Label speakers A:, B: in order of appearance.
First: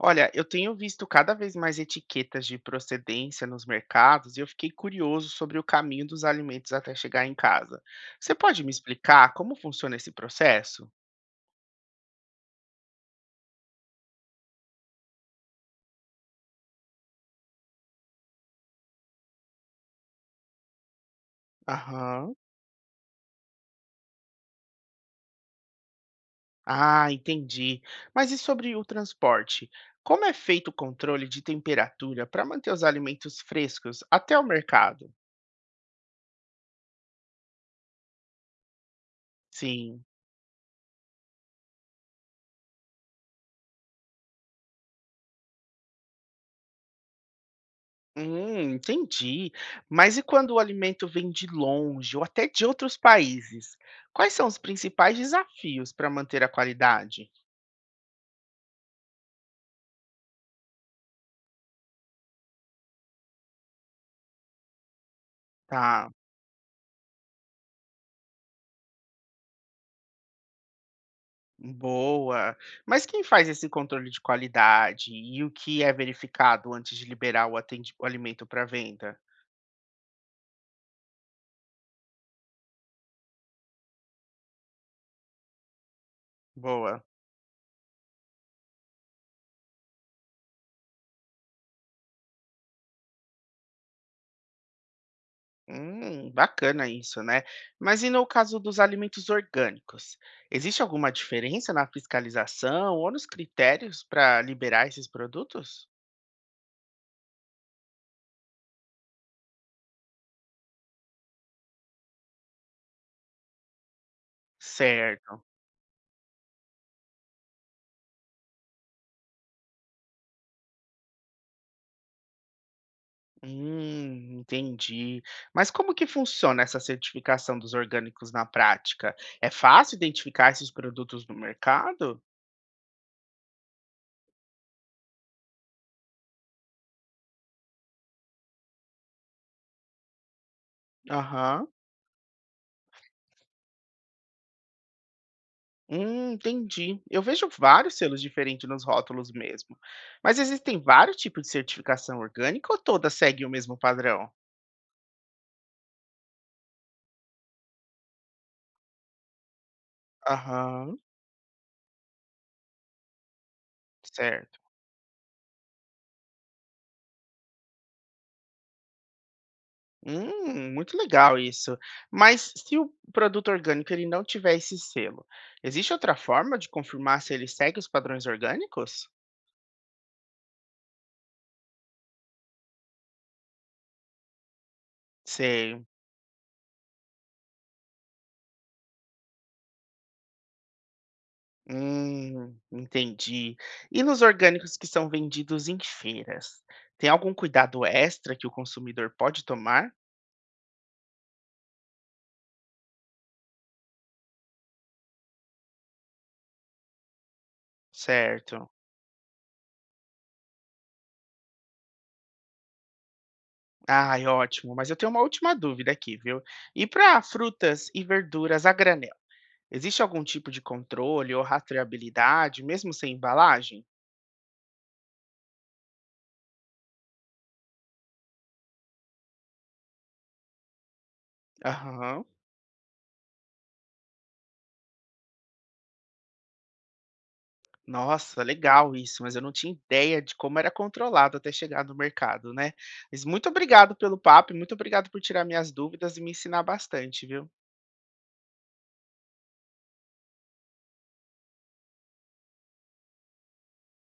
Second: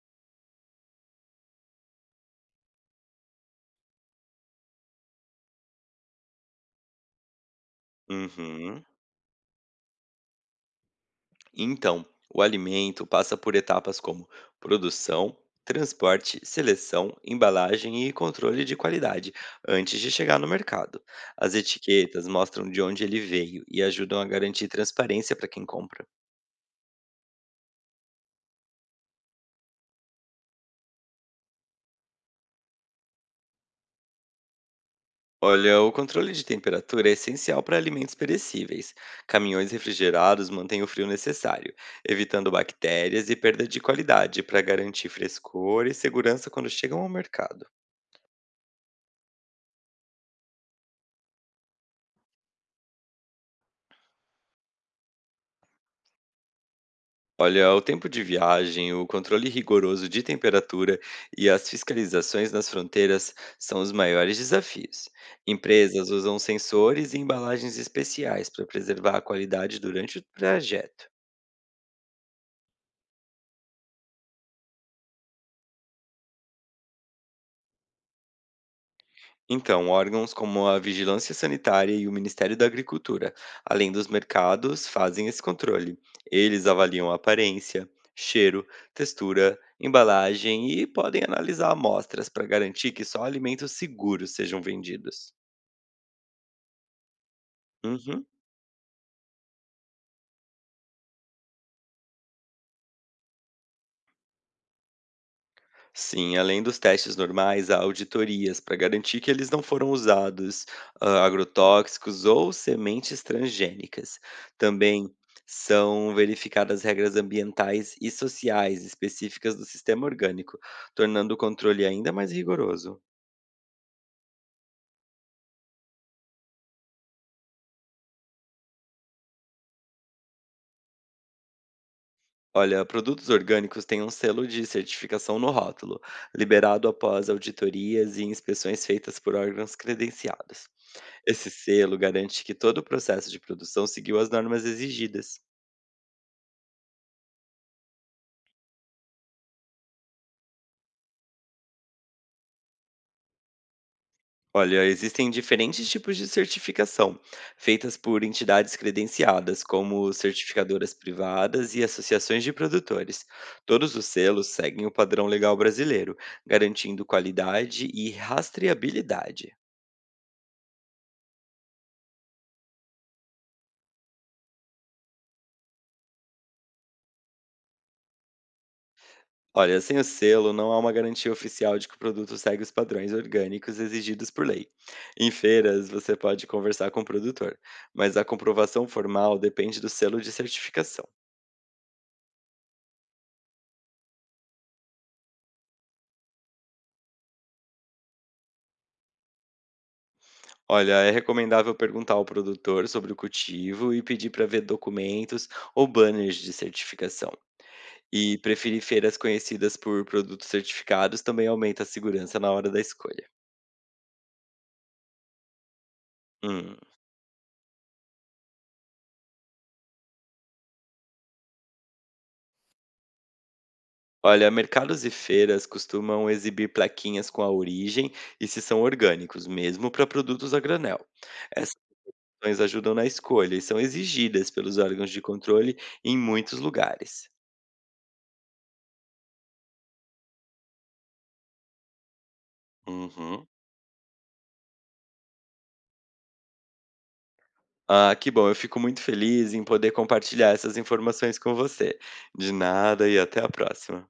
A: Olha, eu tenho visto cada vez mais etiquetas de procedência nos mercados e eu fiquei curioso sobre o caminho dos alimentos até chegar em casa. Você pode me
B: Uhum.
A: explicar como funciona esse processo?
B: Então, o alimento passa por etapas como produção, transporte, seleção, embalagem e controle de qualidade antes de chegar no mercado. As etiquetas
A: Aham.
B: mostram de onde ele veio e ajudam a garantir transparência para quem compra.
A: Ah, entendi. Mas e sobre o transporte? Como é feito o controle de temperatura para manter os alimentos frescos até o mercado?
B: Olha, o controle de temperatura é essencial para alimentos perecíveis. Caminhões
A: Sim.
B: refrigerados mantêm o frio necessário, evitando bactérias e perda de qualidade para garantir frescor e segurança quando chegam ao mercado.
A: Entendi. Mas e quando o alimento vem de longe ou até de outros países? Quais são os principais desafios para manter a qualidade?
B: Olha, o tempo de viagem, o controle rigoroso de temperatura e as fiscalizações nas fronteiras são os maiores desafios.
A: Tá,
B: Empresas usam sensores e embalagens especiais para preservar a qualidade durante o trajeto.
A: boa. Mas quem faz esse controle de qualidade e o que é verificado antes de liberar o alimento para venda?
B: Então, órgãos como a Vigilância Sanitária e o Ministério da Agricultura, além dos mercados, fazem esse controle. Eles
A: Boa.
B: avaliam a aparência, cheiro, textura, embalagem e podem analisar amostras para garantir que só alimentos seguros sejam vendidos.
A: Bacana isso, né? Mas e no
B: Uhum.
A: caso dos alimentos orgânicos? Existe alguma diferença na fiscalização ou nos critérios para liberar esses produtos?
B: Sim, além dos testes normais, há auditorias para garantir que eles não foram usados agrotóxicos ou sementes transgênicas. Também
A: Certo.
B: são verificadas regras ambientais e sociais específicas do sistema orgânico, tornando o controle ainda mais rigoroso.
A: Entendi. Mas como que funciona essa certificação dos orgânicos na prática? É fácil identificar esses produtos no mercado?
B: Olha, produtos orgânicos têm um selo de certificação no rótulo, liberado após auditorias e inspeções feitas por órgãos credenciados. Esse
A: Aham.
B: selo garante que todo o processo de produção seguiu as normas exigidas.
A: Entendi. Eu vejo vários selos diferentes nos rótulos mesmo. Mas existem vários tipos de certificação orgânica ou todas seguem o mesmo padrão?
B: Olha, existem diferentes tipos de certificação, feitas por entidades credenciadas, como certificadoras
A: Aham,
B: privadas e associações de produtores. Todos os selos
A: certo.
B: seguem o padrão legal brasileiro, garantindo qualidade e rastreabilidade.
A: Muito legal isso. Mas se o produto orgânico ele não tiver esse selo, existe outra forma de confirmar se ele segue os padrões orgânicos?
B: Olha, sem o selo, não há uma garantia oficial de que o produto segue os padrões orgânicos exigidos por lei. Em
A: Sei.
B: feiras, você pode conversar com o produtor, mas a comprovação formal depende do selo de certificação.
A: Entendi. E nos orgânicos que são vendidos em feiras, tem algum cuidado extra que o consumidor pode tomar?
B: Olha, é recomendável perguntar ao produtor sobre o cultivo e pedir para ver documentos ou banners de certificação. E
A: Certo.
B: preferir feiras conhecidas por produtos certificados também aumenta a segurança na hora da escolha.
A: Ai, ótimo. Mas eu tenho uma última dúvida aqui, viu?
B: Hum.
A: E para frutas e verduras a granel, existe algum tipo de controle ou rastreabilidade, mesmo sem embalagem?
B: Olha, mercados e feiras costumam exibir plaquinhas com a origem e se são orgânicos, mesmo para produtos a granel. Essas
A: Aham.
B: ações ajudam na escolha e são exigidas pelos órgãos de controle em muitos lugares.
A: Nossa, legal isso, mas eu não tinha ideia de como era controlado até chegar no mercado, né? Mas
B: Uhum.
A: muito obrigado pelo papo e muito obrigado por tirar minhas dúvidas e me ensinar bastante, viu?
B: Ah, que bom, eu fico muito feliz em poder compartilhar essas informações com você. De nada e até a próxima.